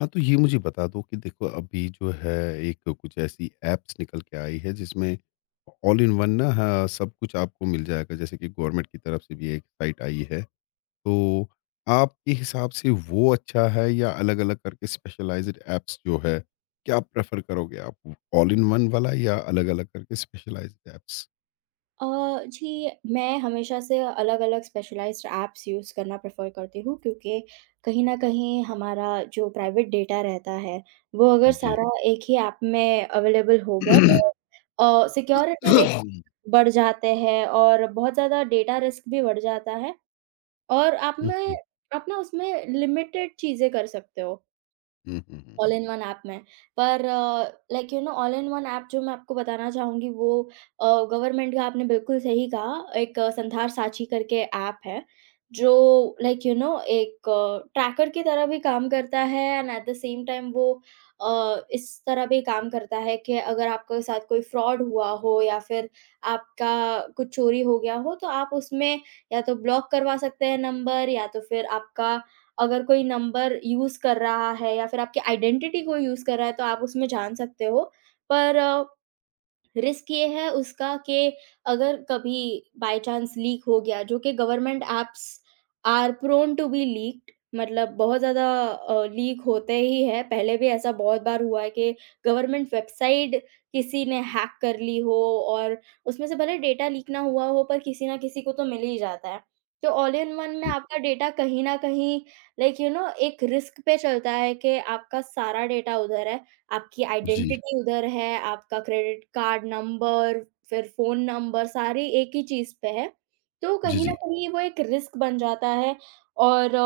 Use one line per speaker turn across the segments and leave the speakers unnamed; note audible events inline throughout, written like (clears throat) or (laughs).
हाँ, तो ये मुझे बता दो कि देखो अभी जो है एक कुछ ऐसी ऐप्स निकल के आई है जिसमें ऑल इन वन ना, हाँ, सब कुछ आपको मिल जाएगा। जैसे कि गवर्नमेंट की तरफ से भी एक साइट आई है। तो आपके हिसाब से वो अच्छा है या अलग-अलग करके स्पेशलाइज्ड ऐप्स जो है, क्या प्रेफ़र करोगे आप? ऑल इन वन वाला या अलग-अलग करके स्पेशलाइज्ड ऐप्स?
अ, जी, मैं हमेशा से अलग-अलग स्पेशलाइज़्ड ऐप्स यूज़ करना प्रेफ़र करती हूँ क्योंकि कहीं न कहीं हमारा जो प्राइवेट डेटा रहता है, वो अगर
जी।
सारा एक ही ऐप में अवेलेबल हो गया तो
(coughs)
सिक्योरिटी रिस्क
(clears throat)
बढ़ जाते हैं और बहुत ज़्यादा डेटा रिस्क भी बढ़ जाता है और
हुँ, हुँ।
आप ना उसमें लिमिटेड चीज़ें कर सकते हो।
हुँ, हुँ, हुँ।
ऑल इन वन ऐप में। पर ऑल इन वन ऐप जो मैं आपको बताना चाहूँगी वो अ, गवर्नमेंट का आपने बिल्कुल सही कहा, एक संधार साझी करके ऐप है, जो एक ट्रैकर की तरह भी काम करता है and at the same time वो इस तरह भी काम करता है कि अगर आपके साथ कोई फ्रॉड हुआ हो या फिर आपका कुछ चोरी हो गया हो, तो आप उसमें या तो ब्लॉक करवा सकते हैं नंबर या तो फिर आपका अगर कोई नंबर यूज़ कर रहा है या फिर आपकी आइडेंटिटी को यूज़ कर रहा है तो आप उसमें जान सकते हो। पर रिस्क ये है उसका कि अगर कभी बाय चांस लीक हो गया जो कि government apps are prone to be leaked. मतलब बहुत ज़्यादा लीक होते ही है, पहले भी ऐसा बहुत बार हुआ है कि गवर्नमेंट वेबसाइट किसी ने हैक कर ली हो और उसमें से भले डेटा लीक ना हुआ हो पर किसी ना किसी को तो मिल ही जाता है। तो ऑल इन वन में
जी,
आपका डेटा कहीं ना कहीं एक रिस्क पे चलता है कि आपका सारा डेटा उधर है, आपकी
जी,
आइडेंटिटी उधर है, आपका क्रेडिट कार्ड नंबर, फिर फ़ोन नंबर, सारी एक ही चीज़ पे है। तो
जी,
कहीं न
जी।
कहीं वो एक रिस्क बन जाता है। और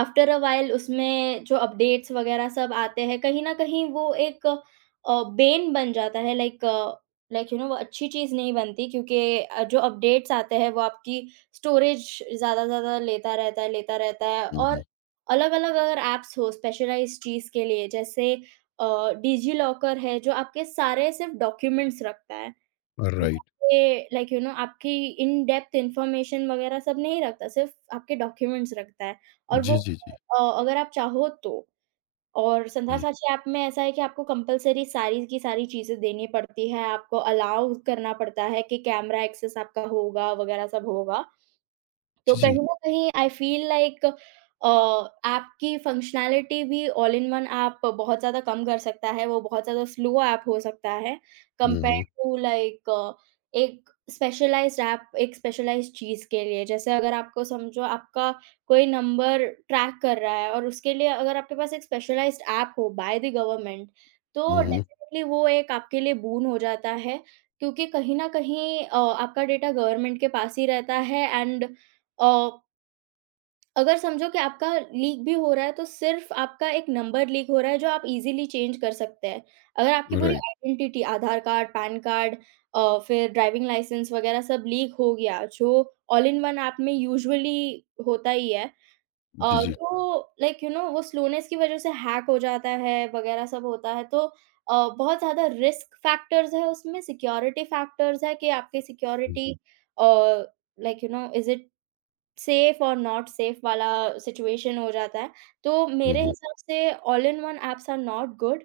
आफ्टर अ व्हाइल उसमें जो अपडेट्स वगैरह सब आते हैं, कहीं न कहीं वो एक बेन बन जाता है। लाइक लाइक यू नो वो अच्छी चीज़ नहीं बनती क्योंकि जो अपडेट्स आते हैं वो आपकी स्टोरेज ज़्यादा से ज़्यादा लेता रहता है, लेता रहता है।
हुँ,
और
हुँ।
अलग-अलग अगर ऐप्स हो स्पेशलाइज़्ड चीज़ के लिए, जैसे डिजिलॉकर है जो आपके सारे सिर्फ़ डॉक्यूमेंट्स रखता है।
राइट।
ये आपकी इन डेप्थ इन्फॉर्मेशन वगैरह सब नहीं रखता, सिर्फ़ आपके डॉक्यूमेंट्स रखता है और वो
जी, जी, जी।
अगर आप चाहो तो। और संध्या
जी,
साक्षी ऐप में ऐसा है कि आपको कंपल्सरी सारी की सारी चीज़ें देनी पड़ती है, आपको अलाउ करना पड़ता है कि कैमरा एक्सेस आपका होगा वगैरह सब होगा। तो
जी,
कहीं
जी।
न कहीं आई फ़ील लाइक आपकी फ़ंक्शनैलिटी भी ऑल इन वन ऐप बहुत ज़्यादा कम कर सकता है, वो बहुत ज़्यादा स्लो ऐप हो सकता है
हुँ,
कंपेयर
हुँ।
टू लाइक एक स्पेशलाइज़्ड ऐप एक स्पेशलाइज़्ड चीज़ के लिए। जैसे अगर आपको समझो आपका कोई नंबर ट्रैक कर रहा है और उसके लिए अगर आपके पास एक स्पेशलाइज़्ड ऐप हो बाय द गवर्नमेंट, तो
हुँ, हुँ।
डेफ़िनेटली वो एक आपके लिए बून हो जाता है, क्योंकि कहीं न कहीं आपका डेटा गवर्नमेंट के पास ही रहता है एंड अ, अगर समझो कि आपका लीक भी हो रहा है, तो सिर्फ़ आपका एक नंबर लीक हो रहा है, जो आप इज़िली चेंज कर सकते हैं। अगर आपकी पूरी
right.
Identity Aadhaar card, PAN card, फिर ड्राइविंग लाइसेंस वग़ैरह सब लीक हो गया, जो ऑल इन वन ऐप में यूजुअली होता ही है।
जी, जी।
तो वो स्लोनेस की वज़ह से हैक हो जाता है वग़ैरह सब होता है। तो बहुत ज़्यादा रिस्क फैक्टर्स हैं उसमें, सिक्योरिटी फैक्टर्स हैं कि आपकी
हुँ,
security uh, is it safe और नॉट सेफ वाला सिचुएशन हो जाता है। तो
हुँ,
मेरे
हुँ,
हिसाब से all in one apps are not good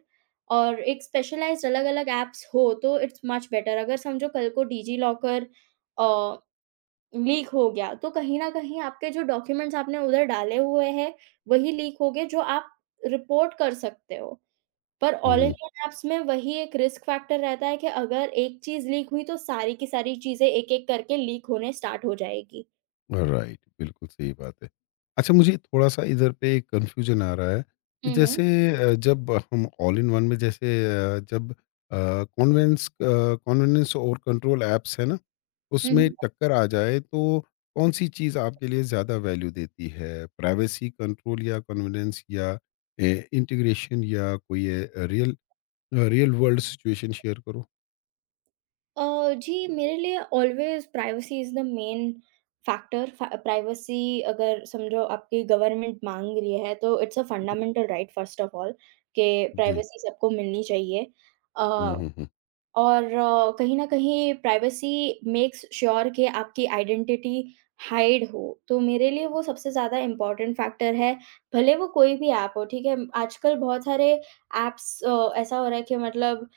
और एक स्पेशलाइज़्ड अलग-अलग ऐप्स हो तो इट्स मच बेटर। अगर समझो कल को डिजी लॉकर अ, लीक हो गया तो कहीं न कहीं आपके जो डॉक्यूमेंट्स आपने उधर डाले हुए हैं, वही लीक हो गए, जो आप रिपोर्ट कर सकते हो। पर
हुँ,
all in
hmm.
One apps में वही एक रिस्क फैक्टर रहता है कि अगर एक चीज़ लीक हुई तो सारी की सारी चीज़ें एक-एक करके लीक होने स्टार्ट हो जाएगी।
राइट, बिल्कुल सही बात है। अच्छा मुझे थोड़ा-सा इधर पे कन्फ्यूज़न आ रहा है कि
हुँ, हुँ।
जैसे जब हम ऑल इन वन में जैसे, अ, जब अ, कॉन्वेंस अ, कन्वीनियंस और कंट्रोल ऐप्स है ना,
हुँ,
उसमें
हुँ।
टक्कर आ जाए तो कौन-सी चीज़ आपके लिए ज़्यादा वैल्यू देती है? प्राइवेसी कंट्रोल या कन्वीनियंस या ए इंटीग्रेशन या कोई रियल वर्ल्ड सिचुएशन शेयर करो?
जी, मेरे लिए always privacy is the main factor. फ प्राइवेसी अगर समझो आपकी गवर्नमेंट माँग रही है, तो it's a fundamental right first of all कि
जी।
प्राइवेसी सबको मिलनी चाहिए। अ
हुँ, हुँ, हुँ।
और कहीं न कहीं प्राइवेसी मेक्स श्योर कि आपकी आइडेंटिटी हाइड हो, तो मेरे लिए वो सबसे ज़्यादा इम्पोर्टेंट फैक्टर है, भले वो कोई भी ऐप हो, ठीक है? आजकल बहुत सारे ऐप्स ऐसा हो रहा है कि मतलब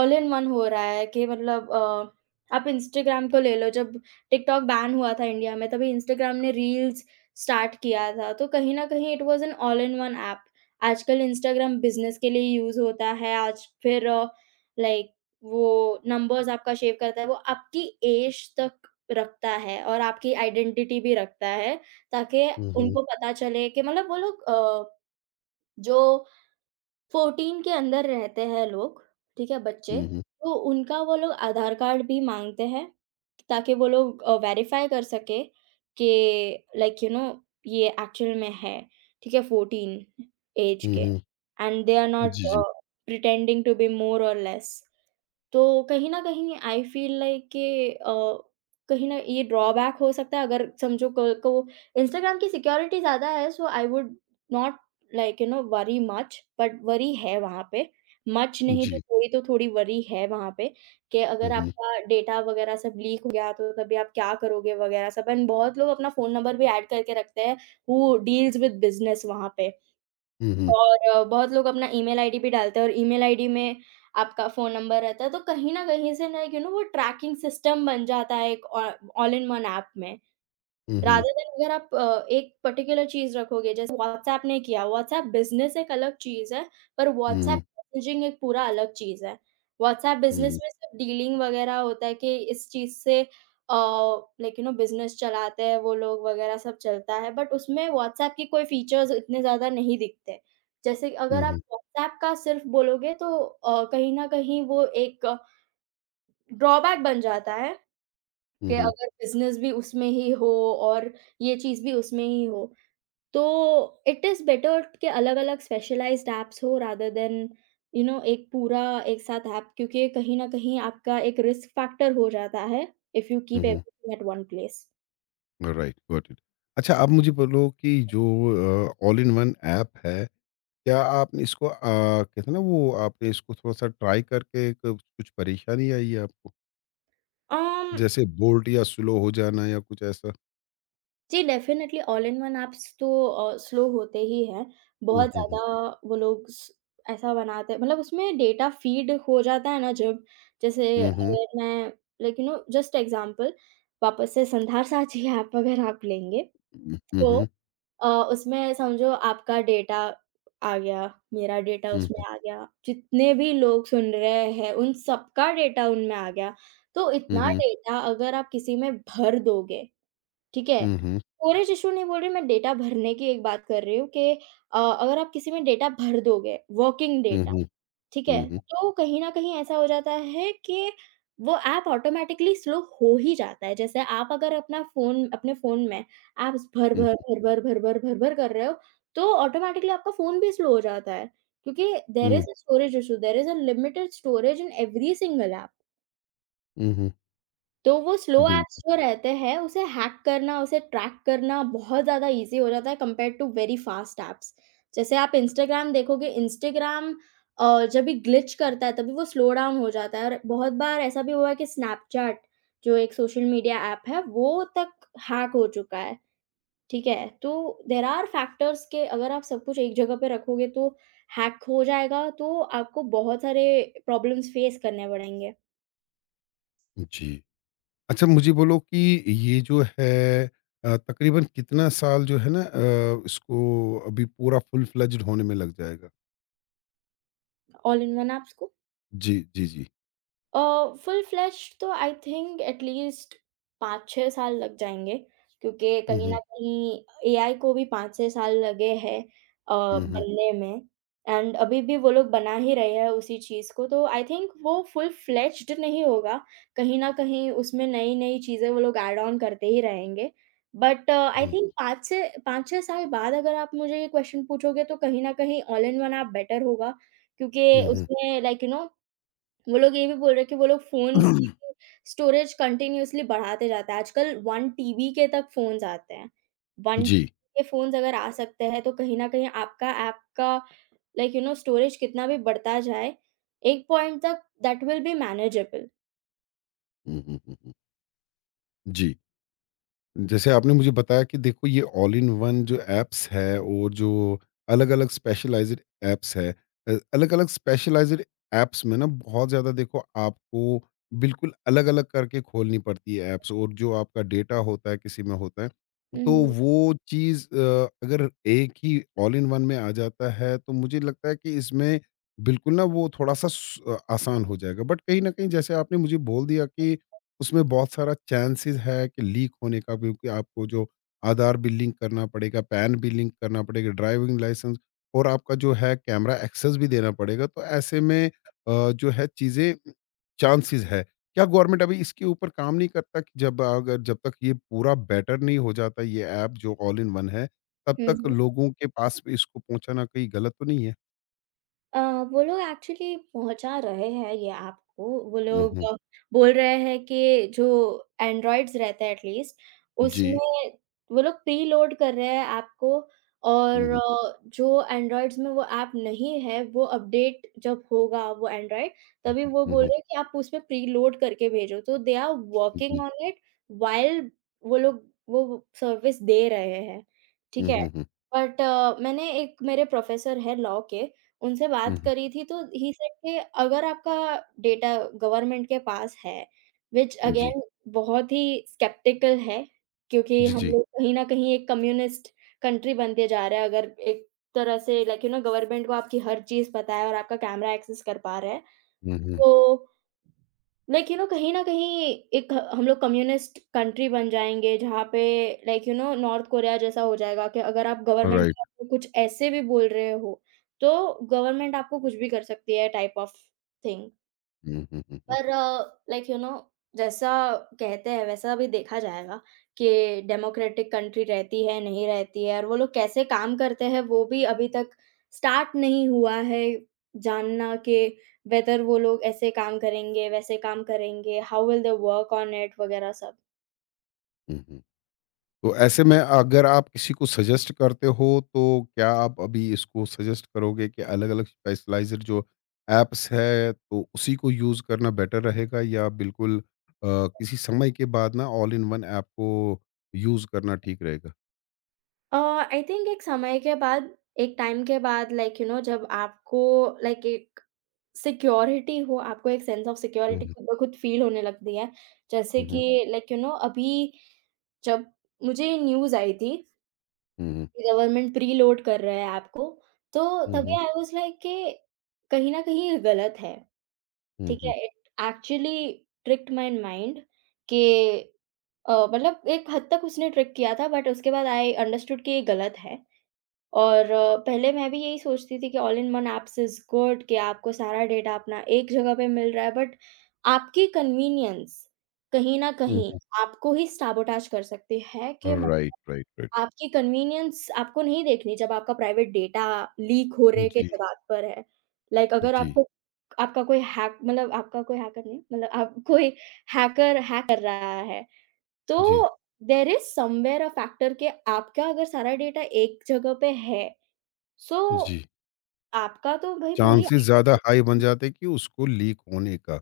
ऑल इन वन हो रहा है कि मतलब आप इंस्टाग्राम को ले लो, जब टिकटॉक बैन हुआ था इंडिया में, तभी इंस्टाग्राम ने रील्स स्टार्ट किया था, तो कहीं न कहीं it was an all in one app. आजकल इंस्टाग्राम बिज़नेस के लिए यूज़ होता है, आज फिर लाइक वो नंबर्स आपका शेव करता है, वो आपकी ऐज तक रखता है और आपकी आइडेंटिटी भी रखता है, ताकि
हुँ, हुँ।
उनको पता चले कि मतलब वो लोग जो 14 के अंदर रहते हैं लोग, ठीक है, बच्चे,
हुँ, हुँ।
तो उनका वो लोग आधार कार्ड भी माँगते हैं, ताकि वो लोग वेरीफाई कर सके कि लाइक यू नो ये एक्चुअल में है, ठीक है, 14 ऐज
हुँ,
के
हुँ।
एंड दे आर नॉट
जी, जी।
Pretending to be more or less. तो कहीं न कहीं आई फ़ील लाइक कि कहीं न ये ड्रॉबैक हो सकता है। अगर समझो क को इंस्टाग्राम की सिक्योरिटी ज़्यादा है, so I would not worry much but worry है वहाँ पे। मच नहीं तो
जी।
थोड़ी, तो थोड़ी वरी है वहाँ पे कि अगर
हुँ, हुँ।
आपका डेटा वग़ैरह सब लीक हो गया तो तभी आप क्या करोगे वग़ैरह सब। एंड बहुत लोग अपना फ़ोन नंबर भी ऐड करके रखते हैं, हू डील्स विद बिज़नेस वहाँ पे।
हुँ, हुँ।
और बहुत लोग अपना ईमेल आईडी भी डालते हैं और ईमेल आईडी में आपका फ़ोन नंबर रहता है, तो कहीं न कहीं से ना, वो ट्रैकिंग सिस्टम बन जाता है एक ऑ ऑल इन वन ऐप में।
हुँ, हुँ।
रादर देन अगर आप एक पर्टिकुलर चीज़ रखोगे, जैसे व्हाट्सऐप ने किया, व्हाट्सऐप बिज़नेस एक अलग चीज़ है, पर
हुँ,
व्हाट्सऐप
हुँ।
मैसेजिंग एक पूरा अलग चीज़ है। व्हाट्सऐप
हुँ,
बिज़नेस
हुँ।
में सिर्फ़ डीलिंग वगैरह होता है कि इस चीज़ से बिज़नेस चलाते हैं वो लोग वगैरह सब चलता है, बट उसमें व्हाट्सऐप के कोई फ़ीचर्स इतने ज़्यादा नहीं दिखते। जैसे अगर
हुँ,
आप
हुँ।
व्हाट्सऐप का सिर्फ़ बोलोगे तो कहीं न कहीं वो एक ड्रॉबैक बन जाता है कि
हुँ,
अगर बिज़नेस भी उसमें ही हो और ये चीज़ भी उसमें ही हो, तो इट इज़ बेटर कि अलग-अलग स्पेशलाइज़्ड ऐप्स हो रादर देन एक पूरा एक साथ ऐप, क्योंकि कहीं न कहीं आपका एक रिस्क फैक्टर हो जाता है, if you
hmm,
keep
hmm.
Everything at one place.
Right, got it. अच्छा आप मुझे बोलो कि जो ऑल इन वन ऐप है, क्या आपने इसको कहते हैं ना, वो आपने इसको थोड़ा-सा ट्राई करके क कुछ परेशानी आई है आपको?
अम
जैसे बोल्ट या स्लो हो जाना या कुछ ऐसा?
जी, डेफ़िनेटली ऑल-इन-वन ऐप्स तो स्लो होते ही हैं।
हुँ,
बहुत
हुँ,
ज़्यादा
हुँ।
वो लोग स ऐसा बनाते हैं, मतलब उसमें डेटा फ़ीड हो जाता है ना, जब जैसे
हुँ, हुँ।
अगर मैं जस्ट एग्ज़ाम्पल वापस से संधार साझी (laughs) ऐप अगर आप लेंगे
हुँ, हुँ,
तो
हुँ।
उसमें समझो आपका डेटा आ गया, मेरा डेटा उसमें आ गया, जितने भी लोग सुन रहे हैं उन सबका डेटा उनमें आ गया। तो
हुँ,
इतना
हुँ।
डेटा अगर आप किसी में भर दोगे, ठीक है?
हुँ, हुँ।
स्टोरेज इश्यू नहीं बोल रही मैं, डेटा भरने की एक बात कर रही हूँ कि अगर आप किसी में डेटा भर दोगे, वर्किंग
हुँ,
डेटा,
हुँ। हुँ, हुँ।
ठीक
हुँ,
है?
हुँ।
तो कहीं न कहीं ऐसा हो जाता है कि वो ऐप ऑटोमैटिकली स्लो हो ही जाता है। जैसे आप अगर अपना फ़ोन अपने फ़ोन में ऐप्स भर-भर, भर-भर, भर-भर, भर-भर कर रहे हो, तो ऑटोमैटिकली आपका फ़ोन भी स्लो हो जाता है। क्योंकि
हुँ,
there
hmm.
Is a storage issue, there is a limited storage in every single app.
हुँ, हुँ।
तो वो स्लो
बिल्क
ऐप्स जो रहते हैं, उसे हैक करना, उसे ट्रैक करना बहुत ज़्यादा ईज़ी हो जाता है compared to very fast apps. जैसे आप इंस्टाग्राम देखोगे, इंस्टाग्राम जब भी ग्लिच करता है, तभी वो स्लो डाउन हो जाता है और बहुत बार ऐसा भी हुआ है कि स्नैपचैट, जो एक सोशल मीडिया ऐप है, वो तक हैक हो चुका है, ठीक है? तो देयर आर फैक्टर्स के अगर आप सब कुछ एक जगह पे रखोगे, तो हैक हो जाएगा, तो आपको बहुत सारे प्रॉब्लम्स फेस करने पड़ेंगे,
जी। अच्छा मुझे बोलो कि ये जो है तकरीबन कितना साल जो है ना, इसको अभी पूरा फुल फ्लेज्ड होने में लग जाएगा?
ऑल इन वन ऐप्स को।
जी, जी, जी।
फुल फ्लेश्ड तो आई थिंक एटलीस्ट 5-6 साल लग जाएँगे, क्योंकि
हुँ,
कहीं न
हुँ।
कहीं एआई को भी 5-6 साल लगे हैं अ,
हुँ, हुँ।
बनने में, एंड अभी भी वो लोग बना ही रहे हैं उसी चीज़ को, तो आई थिंक वो फुल फ्लेश्ड नहीं होगा, कहीं न कहीं उसमें नई-नई चीज़ें वो लोग ऐड ऑन करते ही रहेंगे। बट आई थिंक 5 से 5-6 साल बाद अगर आप मुझे ये क्वेश्चन पूछोगे, तो कहीं न कहीं all in one app better होगा, क्योंकि
हुँ, हुँ, हुँ।
उसमें लाइक यू नो वो लोग ये भी बोल रहे हैं कि वो लोग फ़ोन्स की
(clears throat)
स्टोरेज कंटिन्यूअसली बढ़ाते जाते हैं। आजकल 1 टीबी के तक फ़ोन्स आते हैं। 1
जी।
टीबी के फ़ोन्स अगर आ सकते हैं, तो कहीं न कहीं आपका ऐप का लाइक यू नो स्टोरेज कितना भी बढ़ता जाए, एक पॉइंट तक दैट विल बी मैनेजेबल।
हुँ, हुँ, हुँ, हुँ। जी। जैसे आपने मुझे बताया कि देखो ये ऑल इन वन जो एप्स है और जो अलग अलग स्पेशलाइज्ड एप्स है, अलग अलग स्पेशलाइज्ड एप्स में ना बहुत ज़्यादा देखो आपको बिल्कुल अलग अलग करके खोलनी पड़ती है एप्स और जो आपका डेटा होता है किसी में होता है।
हुँ,
तो
हुँ।
वो चीज़ अगर एक ही ऑल इन वन में आ जाता है तो मुझे लगता है कि इसमें बिल्कुल ना वो थोड़ा सा आसान हो जाएगा, बट कहीं ना कहीं जैसे आपने मुझे बोल दिया कि उसमें बहुत सारा चांसेस है कि लीक होने का, क्योंकि आपको जो आधार भी लिंक करना पड़ेगा, पैन भी लिंक करना पड़ेगा, ड्राइविंग लाइसेंस और आपका जो है कैमरा एक्सेस भी देना पड़ेगा। तो ऐसे में जो है चीज़ें चांसेस है। क्या गवर्नमेंट अभी इसके ऊपर काम नहीं करता कि जब अगर जब तक ये पूरा बेटर नहीं हो जाता ये ऐप जो ऑल इन वन है, तब
हुँ,
तक
हुँ।
लोगों के पास भी इसको पहुँचाना कहीं गलत तो नहीं है?
अ, वो लोग एक्चुअली पहुँचा रहे हैं ये आपको, वो
हुँ,
लोग
हुँ।
बोल रहे हैं कि जो एंड्रॉइड्स रहते हैं एटलीस्ट, उसमें
जी।
वो लोग प्रीलोड कर रहे हैं ऐप को, और
हुँ, हुँ।
जो एंड्रॉइड्स में वो ऐप नहीं है, वो अपडेट जब होगा वो एंड्रॉइड, तभी वो
हुँ,
बोल
हुँ।
रहे हैं कि आप उसमें प्रीलोड करके भेजो, तो दे आर वर्किंग
जी।
ऑन इट, व्हाइल वो लोग वो सर्विस दे रहे हैं, ठीक
हुँ,
है?
हुँ, हुँ।
बट मैंने एक मेरे प्रोफ़ेसर हैं लॉ के, उनसे
हुँ,
बात
हुँ।
करी थी, तो ही सेड कि अगर आपका डेटा गवर्नमेंट के पास है, व्हिच
जी।
अगेन बहुत ही स्केप्टिकल है, क्योंकि
जी,
हम
जी।
लोग कहीं न कहीं एक कम्युनिस्ट कंट्री बनते जा रहे हैं, अगर एक तरह से लाइक यू नो गवर्नमेंट को आपकी हर चीज़ पता है और आपका कैमरा एक्सेस कर पा रहा है,
हुँ, हुँ।
तो लाइक यू नो कहीं न कहीं एक हम लोग कम्युनिस्ट कंट्री बन जाएँगे, जहाँ पे like you know North Korea जैसा हो जाएगा कि अगर आप गवर्नमेंट के
राइट।
बारे में कुछ ऐसे भी बोल रहे हो, तो गवर्नमेंट आपको कुछ भी कर सकती है टाइप ऑफ थिंग।
हुँ, हुँ, हुँ, हुँ,
पर लाइक यू नो जैसा कहते हैं वैसा भी देखा जाएगा कि डेमोक्रेटिक कंट्री रहती है, नहीं रहती है और वो लोग कैसे काम करते हैं, वो भी अभी तक स्टार्ट नहीं हुआ है जानना कि वेदर वो लोग ऐसे काम करेंगे, वैसे काम करेंगे, how will they work on it वगैरह सब।
हुँ, हुँ। तो ऐसे में अगर आप किसी को सजेस्ट करते हो तो क्या आप अभी इसको सजेस्ट करोगे कि अलग-अलग स्पेशलाइज़्ड जो ऐप्स है तो उसी को यूज़ करना बेटर रहेगा या बिल्कुल किसी समय के बाद ना ऑल इन वन ऐप को यूज़ करना ठीक रहेगा?
अ, आई थिंक एक समय के बाद, एक टाइम के बाद लाइक यू नो जब आपको लाइक एक सिक्योरिटी हो, आपको एक सेंस ऑफ
हुँ,
सिक्योरिटी
हुँ।
खुद ब खुद फ़ील होने लगती है। जैसे
हुँ, हुँ।
कि लाइक यू नो अभी जब मुझे न्यूज़ आई थी
हुँ, हुँ।
कि गवर्नमेंट प्रीलोड कर रहा है ऐप को, तो
हुँ,
तभी
हुँ।
आई वाज़ लाइक कि कहीं न कहीं ये गलत है,
हुँ,
ठीक
हुँ।
है? It actually tricked my mind कि मतलब एक हद तक उसने ट्रिक किया था, बट उसके बाद आई अंडरस्टूड कि ये गलत है। और पहले मैं भी यही सोचती थी कि all in one apps is good कि आपको सारा डेटा अपना एक जगह पे मिल रहा है, बट आपकी कन्वीनियंस कहीं न
हुँ,
कहीं
हुँ।
आपको ही सैबोटाज कर सकती है कि म
राइट, राइट, राइट।
आपकी कन्वीनियंस आपको नहीं देखनी जब आपका प्राइवेट डेटा लीक हो रहे के
जी,
दगार पर है। लाइक अगर
जी,
आपको आपका कोई हैक मतलब आपका कोई हैकर नहीं मतलब आप (laughs) कोई हैकर हैक कर रहा है,
जी,
तो there is somewhere a factor कि आपका अगर सारा डेटा एक जगह पे है, सो
जी।
आपका तो भाई पूरी
चांसेस ज़्यादा
आइडिया।
हाई बन जाते हैं कि उसको लीक होने का।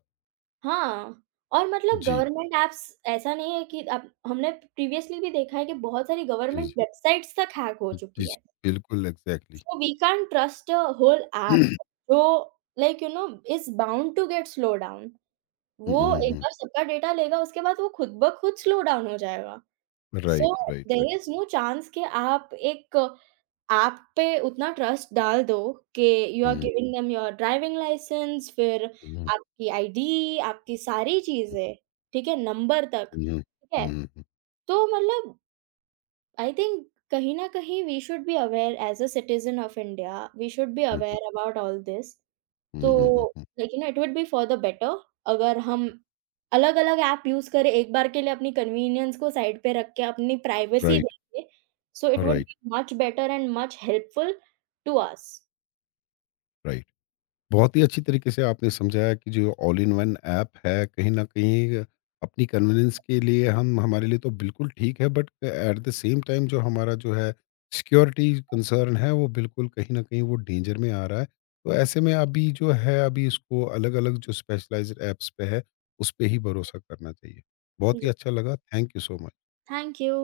हाँ, और मतलब
जी।
गवर्नमेंट ऐप्स ऐसा नहीं है कि अब, हमने प्रीवियसली भी देखा है कि बहुत सारी
जी,
गवर्नमेंट
जी।
वेबसाइट्स तक हैक हो
जी,
चुकी
जी।
है।
बिल्कुल एग्ज़ैक्टली।
So we can't trust a whole app जो like you know is bound to get slow down.
हुँ,
वो
हुँ, हुँ,
एक
हुँ।
बार सबका डेटा लेगा, उसके बाद वो खुद ब खुद स्लो डाउन हो जाएगा।
Right,
so
right, right.
There is no chance कि आप पे उतना ट्रस्ट डाल दो कि यू
हुँ,
आर, जी,
हुँ,
giving them your driving licence, फिर
हुँ,
आपकी आईडी, आपकी सारी
हुँ,
चीज़ें, ठीक है? नंबर तक,
हुँ, हुँ,
ठीक है?
हुँ, हुँ, हुँ,
तो मतलब आई थिंक कहीं न कहीं we should be aware as a citizen of India, we should be
hmm, hmm,
aware about all this.
Hmm,
तो
हुँ, हुँ, hmm,
like you know it would be for the better अगर हम अलग-अलग app use करें, एक बार के लिए अपनी convenience को साइड पे रख के अपनी प्राइवेसी
राइट,
देंगे, so it would
right,
be much better and much helpful to us.
Right. (clears throat) बहुत ही अच्छी तरीके से आपने समझाया कि जो ऑल इन वन ऐप है कहीं ना कहीं अपनी कन्वीनियंस के लिए हम हमारे लिए तो बिल्कुल ठीक है, but at the same time जो हमारा जो है सिक्योरिटी कंसर्न है वो बिल्कुल कहीं ना कहीं वो डेंजर में आ रहा है। तो ऐसे में अभी जो है अभी इसको अलग अलग जो स्पेशलाइज्ड ऐप्स पे है उस पर ही भरोसा करना चाहिए। बहुत
जी,
ही अच्छा लगा, thank you so much.
Thank you.